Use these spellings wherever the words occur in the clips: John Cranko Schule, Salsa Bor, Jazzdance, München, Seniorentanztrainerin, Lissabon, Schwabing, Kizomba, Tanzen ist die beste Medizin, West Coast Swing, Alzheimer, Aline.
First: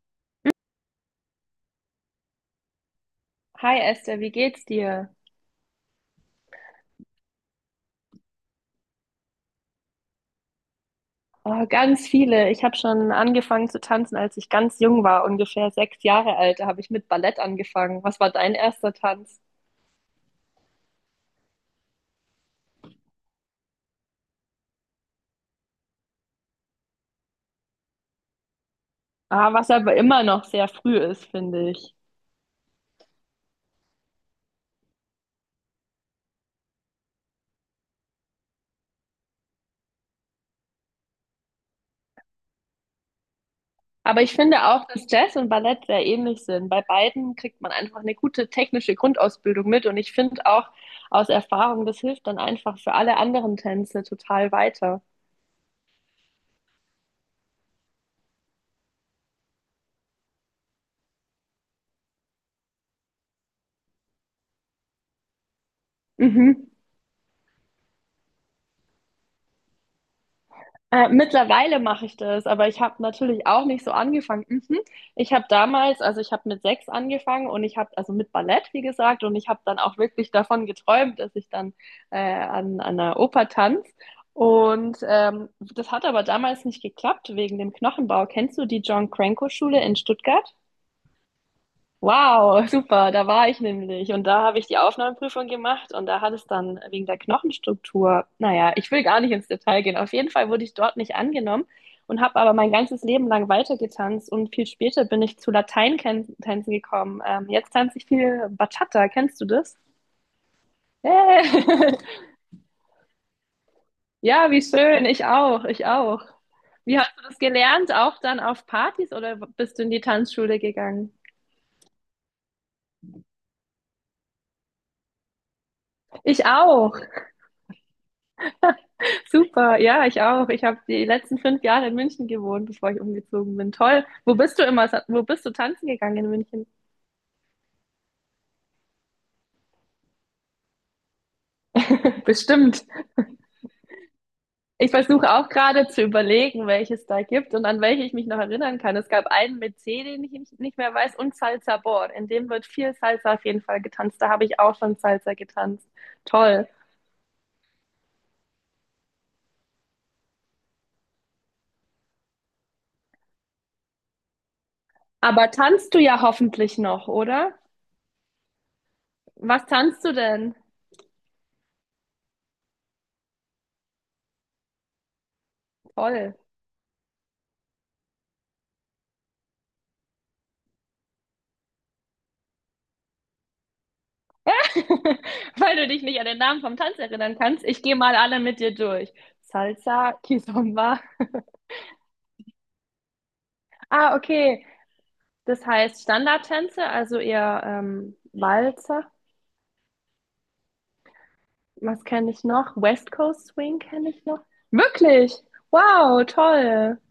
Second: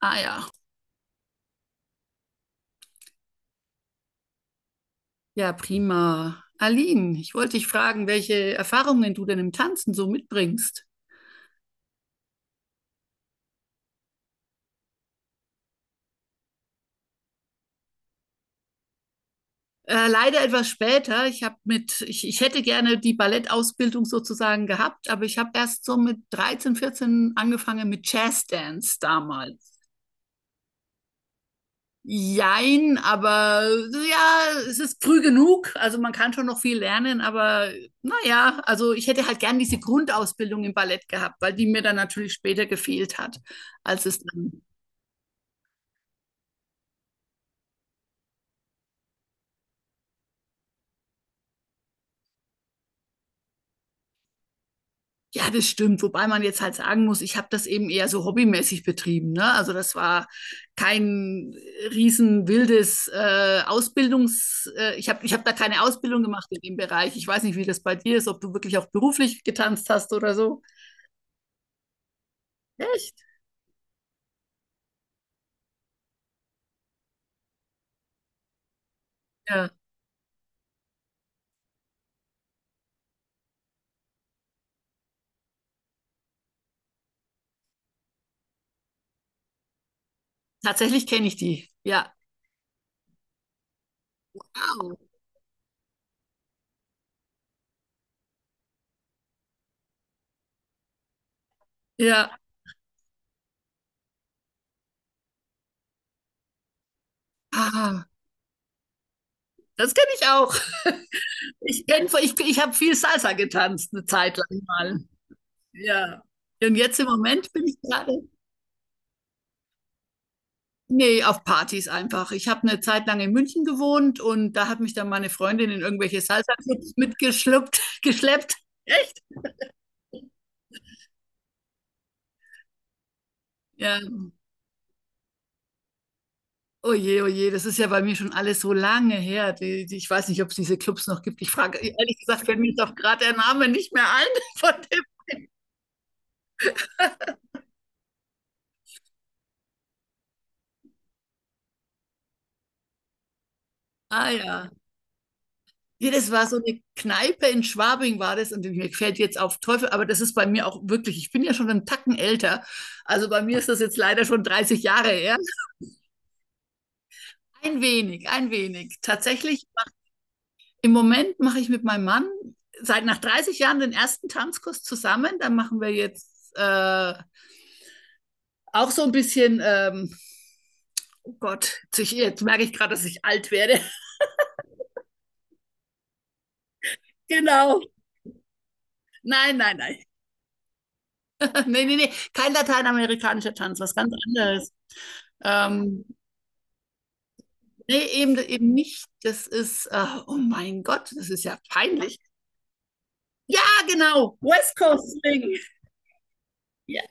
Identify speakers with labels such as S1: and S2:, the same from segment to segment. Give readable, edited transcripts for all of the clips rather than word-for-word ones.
S1: Ah ja.
S2: Hi Esther, wie geht's dir?
S1: Ja, prima. Aline, ich wollte dich fragen, welche Erfahrungen du denn im Tanzen so mitbringst.
S2: Oh, ganz viele. Ich habe schon angefangen zu tanzen, als ich ganz jung war, ungefähr 6 Jahre alt. Da habe ich mit Ballett angefangen. Was war dein erster Tanz?
S1: Leider etwas später. Ich habe mit, ich hätte gerne die Ballettausbildung sozusagen gehabt, aber ich habe erst so mit 13, 14 angefangen mit Jazzdance
S2: Ah, was
S1: damals.
S2: aber immer noch sehr früh ist, finde ich.
S1: Jein, aber ja, es ist früh genug. Also man kann schon noch viel lernen, aber naja, also ich hätte halt gern diese Grundausbildung im Ballett gehabt, weil die mir dann natürlich später gefehlt hat, als es
S2: Aber ich
S1: dann.
S2: finde auch, dass Jazz und Ballett sehr ähnlich sind. Bei beiden kriegt man einfach eine gute technische Grundausbildung mit. Und ich finde auch aus Erfahrung, das hilft dann einfach für alle anderen Tänze total weiter.
S1: Ja, das stimmt. Wobei man jetzt halt sagen muss, ich habe das eben eher so hobbymäßig betrieben. Ne? Also das war kein riesen wildes Ausbildungs. Ich hab da keine Ausbildung gemacht in
S2: Mhm.
S1: dem Bereich. Ich weiß nicht, wie das bei dir ist, ob du wirklich auch beruflich getanzt hast oder so.
S2: Mittlerweile mache ich das, aber ich habe
S1: Echt?
S2: natürlich auch nicht so angefangen. Mhm. Ich habe damals, also ich habe mit 6 angefangen und ich habe, also mit Ballett, wie gesagt, und ich habe
S1: Ja.
S2: dann auch wirklich davon geträumt, dass ich dann an einer Oper tanze. Und das hat aber damals nicht geklappt wegen dem Knochenbau. Kennst du die John Cranko Schule in Stuttgart?
S1: Tatsächlich kenne ich die. Ja.
S2: Wow, super, da war ich nämlich und da habe ich die
S1: Wow.
S2: Aufnahmeprüfung gemacht und da hat es dann wegen der Knochenstruktur, naja, ich will gar nicht ins Detail gehen. Auf jeden Fall wurde ich dort nicht angenommen und habe
S1: Ja.
S2: aber mein ganzes Leben lang weitergetanzt und viel später bin ich zu Lateintänzen gekommen. Jetzt tanze ich
S1: Ah,
S2: viel Bachata, kennst du das?
S1: das kenne ich auch. Ich
S2: Hey.
S1: kenn, ich, ich habe viel Salsa getanzt, eine Zeit
S2: Ja,
S1: lang
S2: wie
S1: mal.
S2: schön, ich auch, ich
S1: Ja.
S2: auch.
S1: Und jetzt
S2: Wie
S1: im
S2: hast du das
S1: Moment bin ich
S2: gelernt?
S1: gerade.
S2: Auch dann auf Partys oder bist du in die Tanzschule gegangen?
S1: Nee, auf Partys einfach. Ich habe eine Zeit lang in München gewohnt und da hat mich dann meine Freundin in irgendwelche
S2: Ich
S1: Salsa-Clubs
S2: auch.
S1: mitgeschleppt, geschleppt. Echt?
S2: Super, ja, ich auch. Ich habe die letzten 5 Jahre in München gewohnt, bevor ich umgezogen bin.
S1: Ja.
S2: Toll. Wo bist du immer? Wo bist du tanzen gegangen in München?
S1: Oh je, das ist ja bei mir schon alles so lange her. Ich weiß nicht, ob es diese Clubs noch gibt. Ich frage, ehrlich gesagt, fällt mir jetzt
S2: Bestimmt.
S1: auch gerade der Name nicht mehr ein, von
S2: Ich
S1: dem.
S2: versuche auch gerade zu überlegen, welche es da gibt und an welche ich mich noch erinnern kann. Es gab einen mit C, den ich nicht mehr weiß, und Salsa Bor. In dem wird viel Salsa auf jeden Fall getanzt. Da
S1: Ah
S2: habe ich
S1: ja.
S2: auch schon Salsa getanzt.
S1: Ja, das war so
S2: Toll.
S1: eine Kneipe in Schwabing war das und mir fällt jetzt auf Teufel, aber das ist bei mir auch wirklich, ich bin ja schon einen Tacken älter. Also bei mir ist das jetzt leider schon 30 Jahre her.
S2: Aber tanzt du ja hoffentlich noch, oder?
S1: Ein wenig, ein wenig.
S2: Was
S1: Tatsächlich,
S2: tanzt du denn?
S1: im Moment mache ich mit meinem Mann seit nach 30 Jahren den ersten Tanzkurs zusammen. Da machen wir
S2: Toll.
S1: jetzt auch so ein bisschen, oh Gott, jetzt merke ich gerade, dass ich alt werde.
S2: Weil du dich nicht an den Namen vom Tanz erinnern kannst.
S1: Genau.
S2: Ich gehe mal alle mit dir durch.
S1: Nein, nein, nein.
S2: Salsa, Kizomba.
S1: Nee, nee, nee. Kein lateinamerikanischer Tanz, was ganz
S2: Ah, okay.
S1: anderes.
S2: Das heißt
S1: Ähm,
S2: Standardtänze, also eher
S1: nee, eben, eben nicht.
S2: Walzer.
S1: Oh mein Gott, das ist ja
S2: Was
S1: peinlich.
S2: kenne ich noch? West Coast Swing
S1: Ah,
S2: kenne ich
S1: genau.
S2: noch.
S1: West Coast
S2: Wirklich?
S1: Swing.
S2: Wow, toll.
S1: Ja.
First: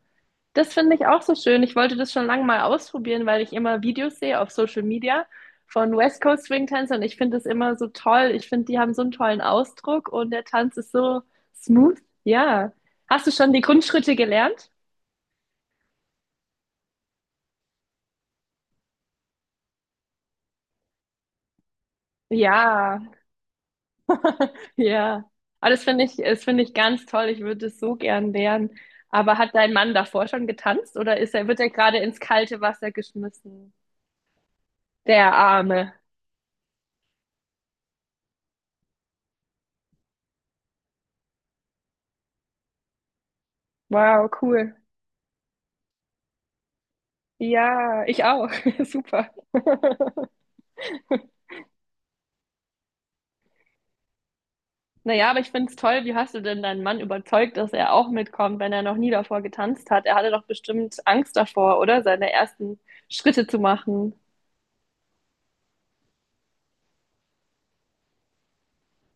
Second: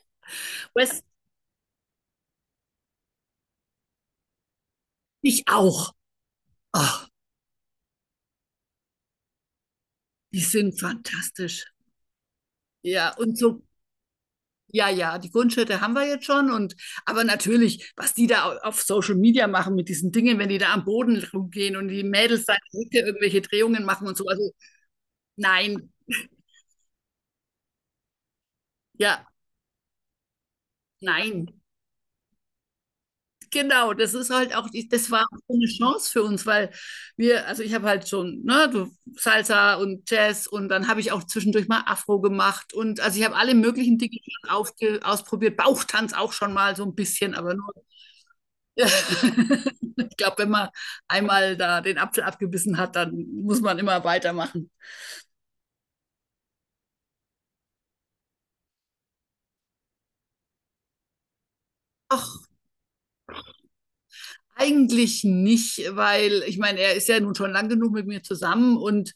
S2: Das finde
S1: West,
S2: ich auch so schön. Ich wollte das schon lange mal ausprobieren, weil ich immer Videos sehe auf Social Media
S1: ich auch.
S2: von West Coast Swing-Tänzern.
S1: Ah.
S2: Ich finde das immer so toll. Ich finde, die haben so einen tollen Ausdruck und
S1: Die
S2: der Tanz
S1: sind
S2: ist so
S1: fantastisch.
S2: smooth. Ja.
S1: Ja,
S2: Hast du
S1: und
S2: schon
S1: so,
S2: die Grundschritte gelernt?
S1: ja, ja, die Grundschritte haben wir jetzt schon. Und aber natürlich, was die da auf Social Media machen mit diesen Dingen, wenn die da am Boden rumgehen und die Mädels da in der
S2: Ja,
S1: Hütte irgendwelche Drehungen machen und so. Also
S2: ja. Aber
S1: nein,
S2: das finde ich ganz toll. Ich würde es so gern lernen.
S1: ja,
S2: Aber hat dein Mann davor schon getanzt oder ist
S1: nein.
S2: er, wird er gerade ins kalte Wasser geschmissen?
S1: Genau, das ist halt auch, das war
S2: Der
S1: auch so eine
S2: Arme.
S1: Chance für uns, weil wir, also ich habe halt schon, ne, du, Salsa und Jazz und dann habe ich auch zwischendurch mal Afro gemacht und also ich habe alle möglichen Dinge
S2: Wow,
S1: schon
S2: cool.
S1: ausprobiert, Bauchtanz auch schon mal so ein bisschen, aber nur.
S2: Ja, ich auch.
S1: Ja.
S2: Super.
S1: Ich glaube, wenn man einmal da den Apfel abgebissen hat, dann muss man immer weitermachen.
S2: Naja, aber ich finde es toll, wie hast du denn deinen Mann überzeugt, dass er auch mitkommt, wenn er noch nie davor getanzt hat? Er hatte doch bestimmt Angst davor, oder? Seine
S1: Ach,
S2: ersten Schritte zu machen.
S1: eigentlich nicht, weil ich meine, er ist ja nun schon lang genug mit mir zusammen und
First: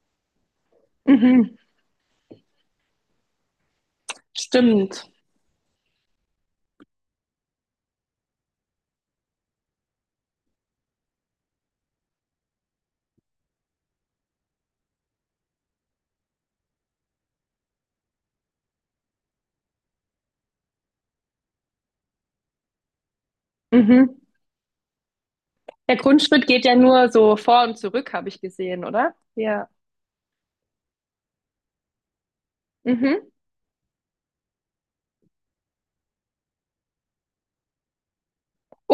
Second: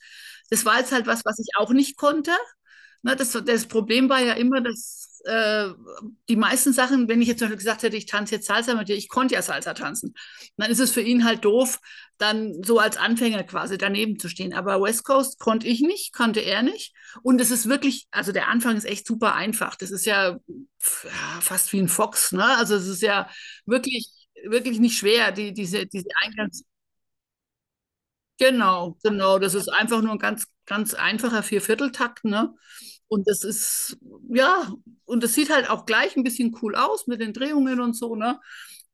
S1: das war jetzt halt was, was ich
S2: Mhm.
S1: auch nicht konnte. Ne, das Problem war ja immer,
S2: Stimmt.
S1: dass die meisten Sachen, wenn ich jetzt zum Beispiel gesagt hätte, ich tanze jetzt Salsa mit dir, ich konnte ja Salsa tanzen, dann ist es für ihn halt doof, dann so als Anfänger quasi daneben zu stehen. Aber West Coast konnte ich nicht, konnte er nicht. Und es ist wirklich, also der Anfang ist echt super einfach. Das ist ja pf, ja, fast wie ein Fox, ne? Also es ist ja wirklich
S2: Mhm.
S1: wirklich nicht schwer, die, diese,
S2: Der
S1: diese
S2: Grundschritt
S1: Eingangs.
S2: geht ja nur so vor und zurück, habe ich gesehen,
S1: Genau,
S2: oder?
S1: genau. Das ist
S2: Ja.
S1: einfach nur ein ganz, ganz einfacher Viervierteltakt, ne? Und
S2: Mhm.
S1: das ist, ja, und das sieht halt auch gleich ein bisschen cool aus mit den Drehungen und so, ne?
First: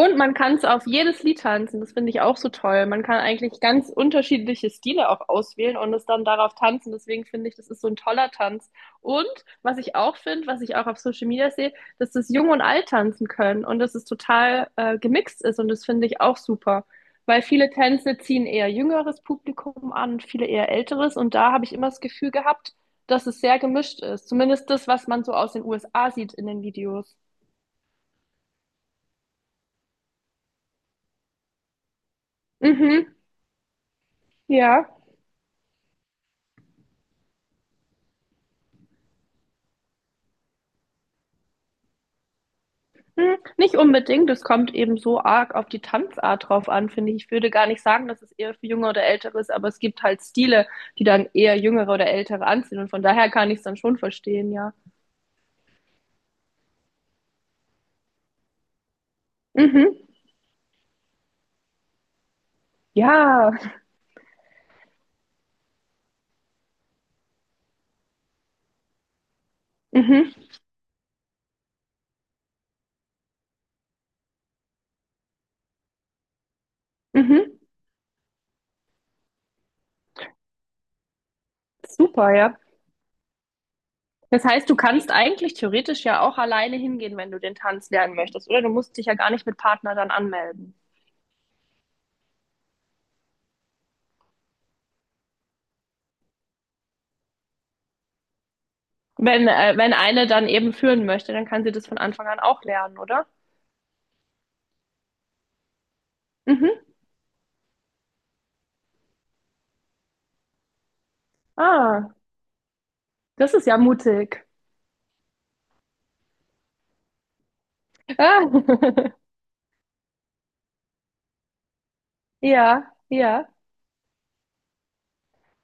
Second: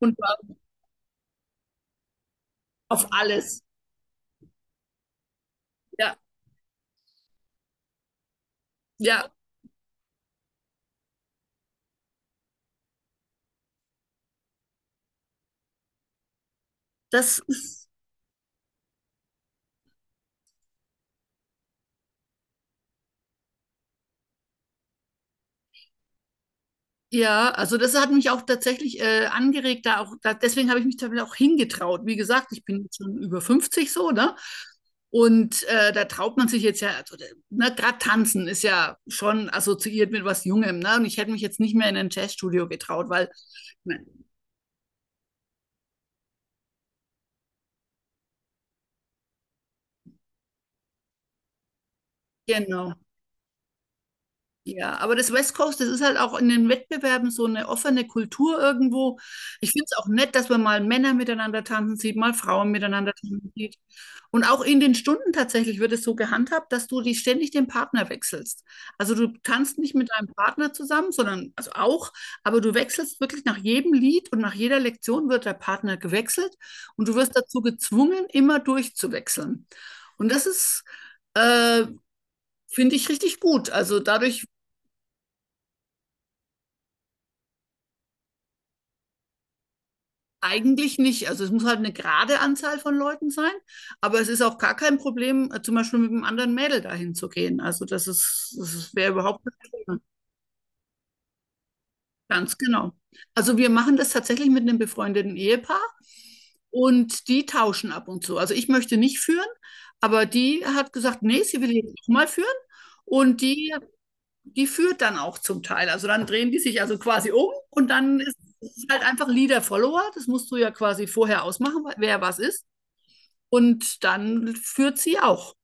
S1: Und
S2: man kann es auf jedes Lied tanzen, das finde ich auch so toll. Man
S1: auf
S2: kann eigentlich
S1: alles.
S2: ganz unterschiedliche Stile auch auswählen und es
S1: Ja,
S2: dann darauf tanzen. Deswegen finde ich, das ist so ein toller Tanz. Und
S1: ja,
S2: was ich auch finde, was ich auch auf Social Media sehe, dass das Jung und Alt tanzen können und dass es total gemixt ist und das finde ich auch super.
S1: das
S2: Weil viele
S1: ist.
S2: Tänze ziehen eher jüngeres Publikum an, viele eher älteres und da habe ich immer das Gefühl gehabt, dass es sehr gemischt ist. Zumindest das, was man so aus den USA sieht in den Videos.
S1: Ja, also das hat mich auch tatsächlich angeregt, da auch, da, deswegen habe ich mich damit auch hingetraut. Wie gesagt, ich bin jetzt
S2: Mhm,
S1: schon über 50 so, ne?
S2: ja.
S1: Und da traut man sich jetzt ja, also, ne, gerade tanzen ist ja schon assoziiert mit was Jungem, ne? Und ich hätte mich jetzt nicht mehr in ein Jazzstudio getraut, weil,
S2: Hm, nicht
S1: ne,
S2: unbedingt, es kommt eben so arg auf die Tanzart drauf an, finde ich. Ich würde gar nicht sagen, dass es eher für Junge oder Ältere ist, aber es gibt halt Stile, die dann eher Jüngere oder Ältere anziehen und
S1: genau.
S2: von daher kann ich es dann schon verstehen, ja.
S1: Ja, aber das West Coast, das ist halt auch in den Wettbewerben so eine offene Kultur irgendwo. Ich finde es
S2: Mhm,
S1: auch nett, dass man mal Männer miteinander tanzen sieht, mal Frauen miteinander tanzen
S2: ja,
S1: sieht. Und auch in den Stunden tatsächlich wird es so gehandhabt, dass du die ständig den Partner wechselst. Also du tanzt nicht mit deinem
S2: mhm,
S1: Partner zusammen, sondern also auch, aber du wechselst wirklich nach jedem Lied und nach jeder Lektion wird der Partner gewechselt und du wirst
S2: mhm,
S1: dazu gezwungen, immer durchzuwechseln. Und äh,
S2: super, ja.
S1: finde ich richtig gut. Also
S2: Das
S1: dadurch.
S2: heißt, du kannst eigentlich theoretisch ja auch alleine hingehen, wenn du den Tanz lernen möchtest, oder? Du musst dich ja gar nicht mit Partner dann anmelden.
S1: Eigentlich nicht. Also es muss halt eine gerade Anzahl von Leuten sein, aber es ist auch gar kein Problem, zum Beispiel mit einem anderen Mädel dahin zu gehen. Also das ist, das wäre überhaupt
S2: Wenn,
S1: kein
S2: wenn
S1: Problem.
S2: eine dann eben führen möchte, dann kann sie das von Anfang an
S1: Ganz
S2: auch
S1: genau.
S2: lernen, oder?
S1: Also wir machen das tatsächlich mit einem befreundeten Ehepaar
S2: Mhm.
S1: und die tauschen ab und zu. Also ich möchte nicht führen, aber die hat gesagt, nee, sie will jetzt auch
S2: Ah,
S1: mal führen. Und
S2: das ist
S1: die,
S2: ja mutig.
S1: die führt dann auch zum Teil. Also dann drehen die sich also quasi um und dann ist
S2: Ah,
S1: es halt einfach Leader-Follower. Das musst du ja quasi vorher ausmachen, wer was ist.
S2: ja, ja.
S1: Und dann führt sie auch.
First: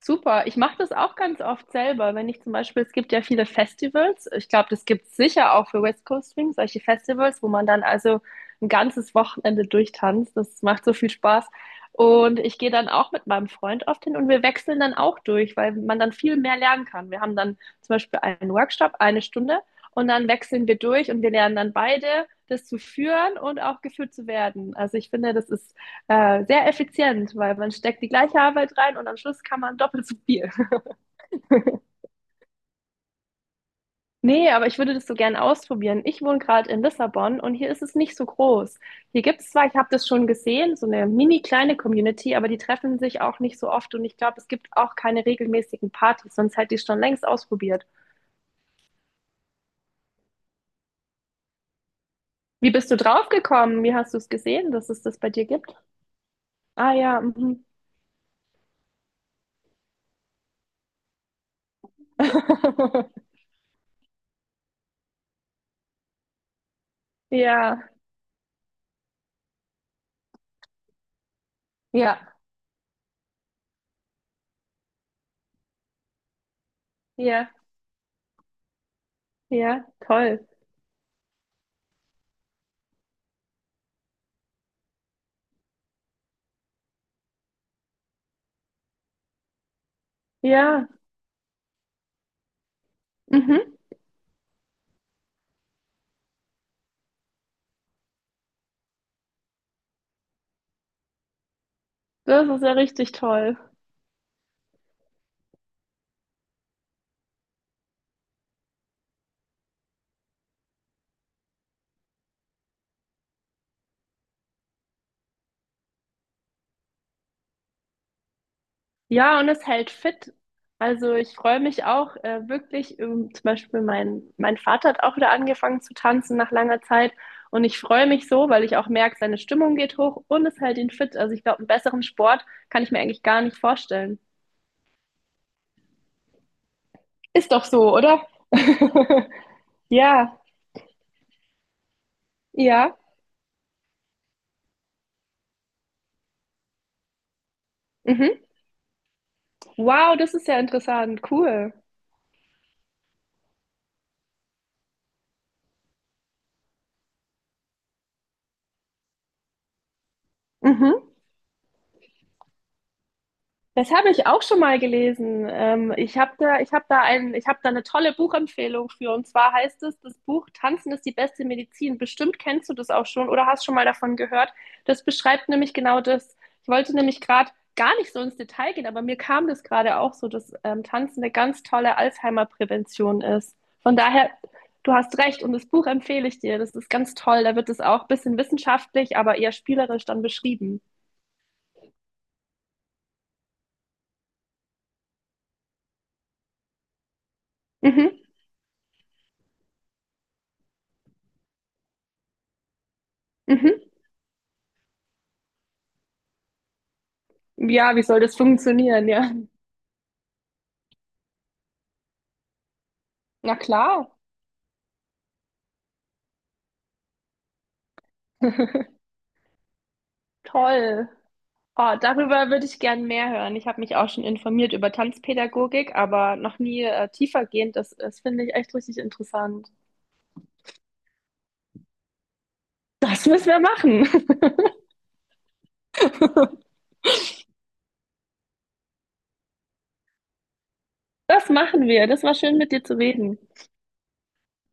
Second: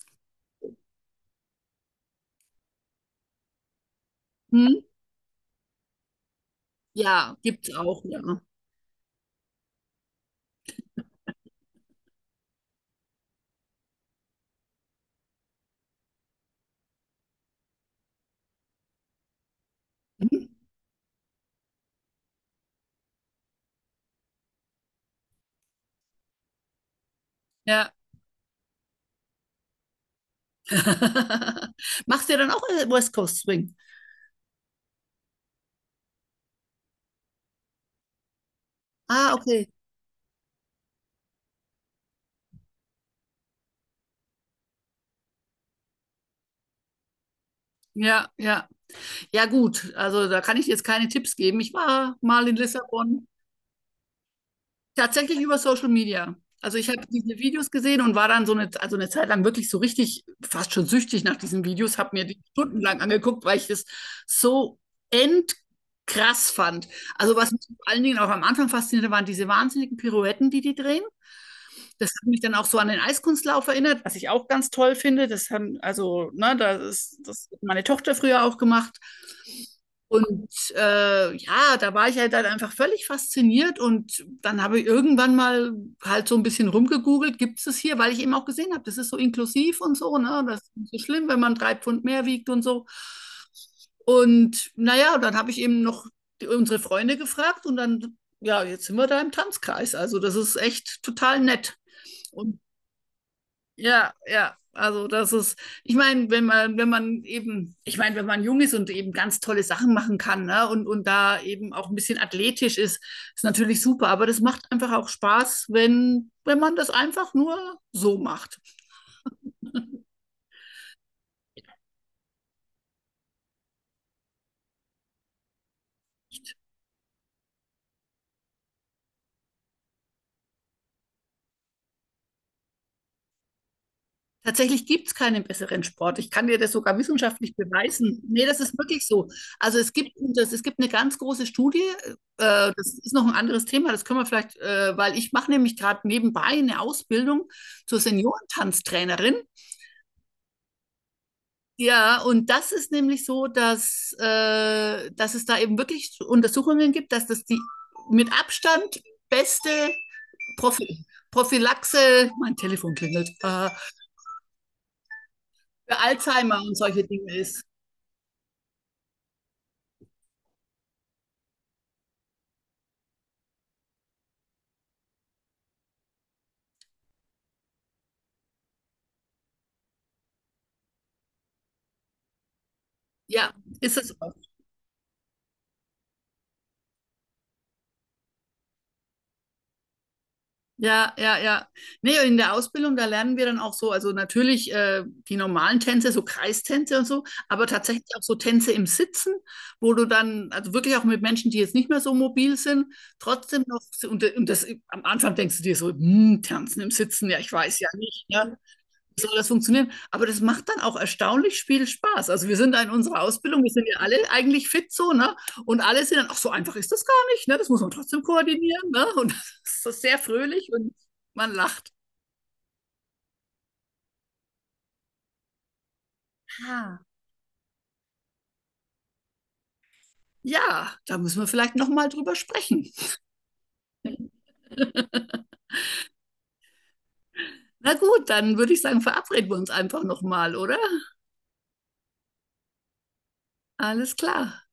S2: Super. Ich mache das auch ganz oft selber. Wenn ich zum Beispiel, es gibt ja viele Festivals. Ich glaube,
S1: Mhm.
S2: das gibt es sicher auch für West Coast Swing, solche
S1: Ja,
S2: Festivals, wo man
S1: gibt's
S2: dann
S1: auch,
S2: also
S1: ja.
S2: ein ganzes Wochenende durchtanzt. Das macht so viel Spaß. Und ich gehe dann auch mit meinem Freund oft hin und wir wechseln dann auch durch, weil man dann viel mehr lernen kann. Wir haben dann zum Beispiel einen Workshop, eine Stunde, und dann
S1: Mhm.
S2: wechseln wir durch und wir lernen dann beide, das zu führen und auch geführt zu werden. Also ich finde, das ist sehr effizient, weil man
S1: Ja.
S2: steckt die gleiche Arbeit rein und am Schluss kann man doppelt so viel.
S1: Machst du ja dann auch West Coast Swing?
S2: Nee, aber ich würde das so gern ausprobieren. Ich wohne gerade in Lissabon und hier ist es nicht so groß. Hier
S1: Ah,
S2: gibt es zwar,
S1: okay.
S2: ich habe das schon gesehen, so eine mini kleine Community, aber die treffen sich auch nicht so oft und ich glaube, es gibt auch keine regelmäßigen Partys, sonst hätte ich es schon längst ausprobiert.
S1: Ja, ja. Ja, gut. Also da kann ich jetzt keine Tipps geben. Ich war mal in
S2: Wie bist du
S1: Lissabon.
S2: drauf gekommen? Wie hast du es gesehen, dass es das bei
S1: Tatsächlich
S2: dir
S1: über
S2: gibt?
S1: Social Media. Also ich
S2: Ah
S1: habe
S2: ja,
S1: diese
S2: mhm.
S1: Videos gesehen und war dann so eine, also eine Zeit lang wirklich so richtig fast schon süchtig nach diesen Videos, habe mir die stundenlang angeguckt, weil ich das so endkrass fand. Also was mich vor
S2: Ja,
S1: allen Dingen auch am Anfang faszinierte, waren diese wahnsinnigen Pirouetten, die die drehen. Das
S2: ja,
S1: hat mich dann auch so an den Eiskunstlauf erinnert, was ich auch ganz toll finde. Das haben, also, ne, das ist, das
S2: ja,
S1: hat meine Tochter früher auch gemacht.
S2: ja,
S1: Und
S2: toll.
S1: ja, da war ich halt dann einfach völlig fasziniert und dann habe ich irgendwann mal halt so ein bisschen rumgegoogelt, gibt es es hier, weil ich eben auch gesehen habe, das ist so inklusiv und so, ne? Das ist
S2: Ja,
S1: nicht so schlimm, wenn man drei Pfund mehr wiegt und so.
S2: mhm.
S1: Und naja, dann habe ich eben noch die, unsere Freunde gefragt und dann, ja, jetzt sind wir da im Tanzkreis. Also das ist echt total nett.
S2: Das
S1: Und
S2: ist ja richtig toll.
S1: ja, ja, also das ist, ich meine, wenn man, wenn man eben, ich meine, wenn man jung ist und eben ganz tolle Sachen machen kann, ne, und da eben auch ein bisschen athletisch ist, ist natürlich super. Aber das macht einfach auch Spaß, wenn, wenn man das einfach nur so macht.
S2: Ja, und es hält fit. Also ich freue mich auch wirklich, zum Beispiel mein Vater hat auch wieder angefangen zu tanzen nach langer Zeit. Und ich freue mich so, weil ich auch merke, seine Stimmung geht hoch und es hält ihn fit. Also ich glaube, einen besseren Sport kann ich mir eigentlich gar nicht vorstellen.
S1: Tatsächlich gibt es keinen besseren Sport. Ich kann dir das sogar
S2: Ist
S1: wissenschaftlich
S2: doch so,
S1: beweisen.
S2: oder?
S1: Nee, das ist wirklich so. Also es gibt,
S2: Ja,
S1: das, es gibt eine ganz große Studie,
S2: ja.
S1: das ist noch ein anderes Thema, das können wir vielleicht, weil ich mache nämlich gerade nebenbei eine Ausbildung zur
S2: Mhm.
S1: Seniorentanztrainerin.
S2: Wow, das ist ja interessant. Cool.
S1: Ja, und das ist nämlich so, dass, dass es da eben wirklich Untersuchungen gibt, dass das die mit Abstand beste Prophy
S2: Mhm.
S1: Prophylaxe, mein Telefon klingelt,
S2: Das habe ich auch schon mal gelesen.
S1: für Alzheimer und solche Dinge
S2: Ich habe
S1: ist.
S2: da eine tolle Buchempfehlung für. Und zwar heißt es, das Buch Tanzen ist die beste Medizin. Bestimmt kennst du das auch schon oder hast schon mal davon gehört. Das beschreibt nämlich genau das. Ich wollte nämlich gerade gar nicht so ins Detail gehen, aber mir kam das gerade auch so, dass Tanzen eine ganz tolle Alzheimer-Prävention
S1: Ja,
S2: ist. Von
S1: ist es
S2: daher,
S1: auch.
S2: du hast recht und das Buch empfehle ich dir. Das ist ganz toll. Da wird es auch ein bisschen wissenschaftlich, aber eher spielerisch dann beschrieben.
S1: Ja, ja, ja. Nee, in der Ausbildung, da lernen wir dann auch so, also natürlich die normalen Tänze, so Kreistänze und so, aber tatsächlich
S2: Mhm,
S1: auch so Tänze im Sitzen, wo du dann, also wirklich auch mit Menschen, die jetzt nicht mehr so mobil sind, trotzdem noch,
S2: mhm.
S1: und das am Anfang denkst du dir so, hm, Tanzen im Sitzen, ja, ich weiß ja
S2: Ja, wie soll
S1: nicht,
S2: das
S1: ja,
S2: funktionieren?
S1: soll
S2: Ja.
S1: das funktionieren? Aber das macht dann auch erstaunlich viel Spaß. Also wir sind da in unserer
S2: Na
S1: Ausbildung, wir sind ja
S2: klar.
S1: alle eigentlich fit so, ne? Und alle sind dann, ach, so einfach ist das gar nicht, ne? Das muss man trotzdem koordinieren, ne? Und das ist so sehr fröhlich und
S2: Toll.
S1: man lacht.
S2: Oh, darüber würde ich gern mehr hören. Ich habe mich auch schon informiert über Tanzpädagogik, aber noch nie
S1: Ah.
S2: tiefergehend. Das, das finde ich echt richtig interessant.
S1: Ja, da müssen wir vielleicht nochmal drüber sprechen.
S2: Das müssen wir machen.
S1: Na gut, dann würde ich sagen, verabreden wir uns einfach nochmal, oder?
S2: Das machen wir. Das war schön, mit dir zu reden.
S1: Alles klar.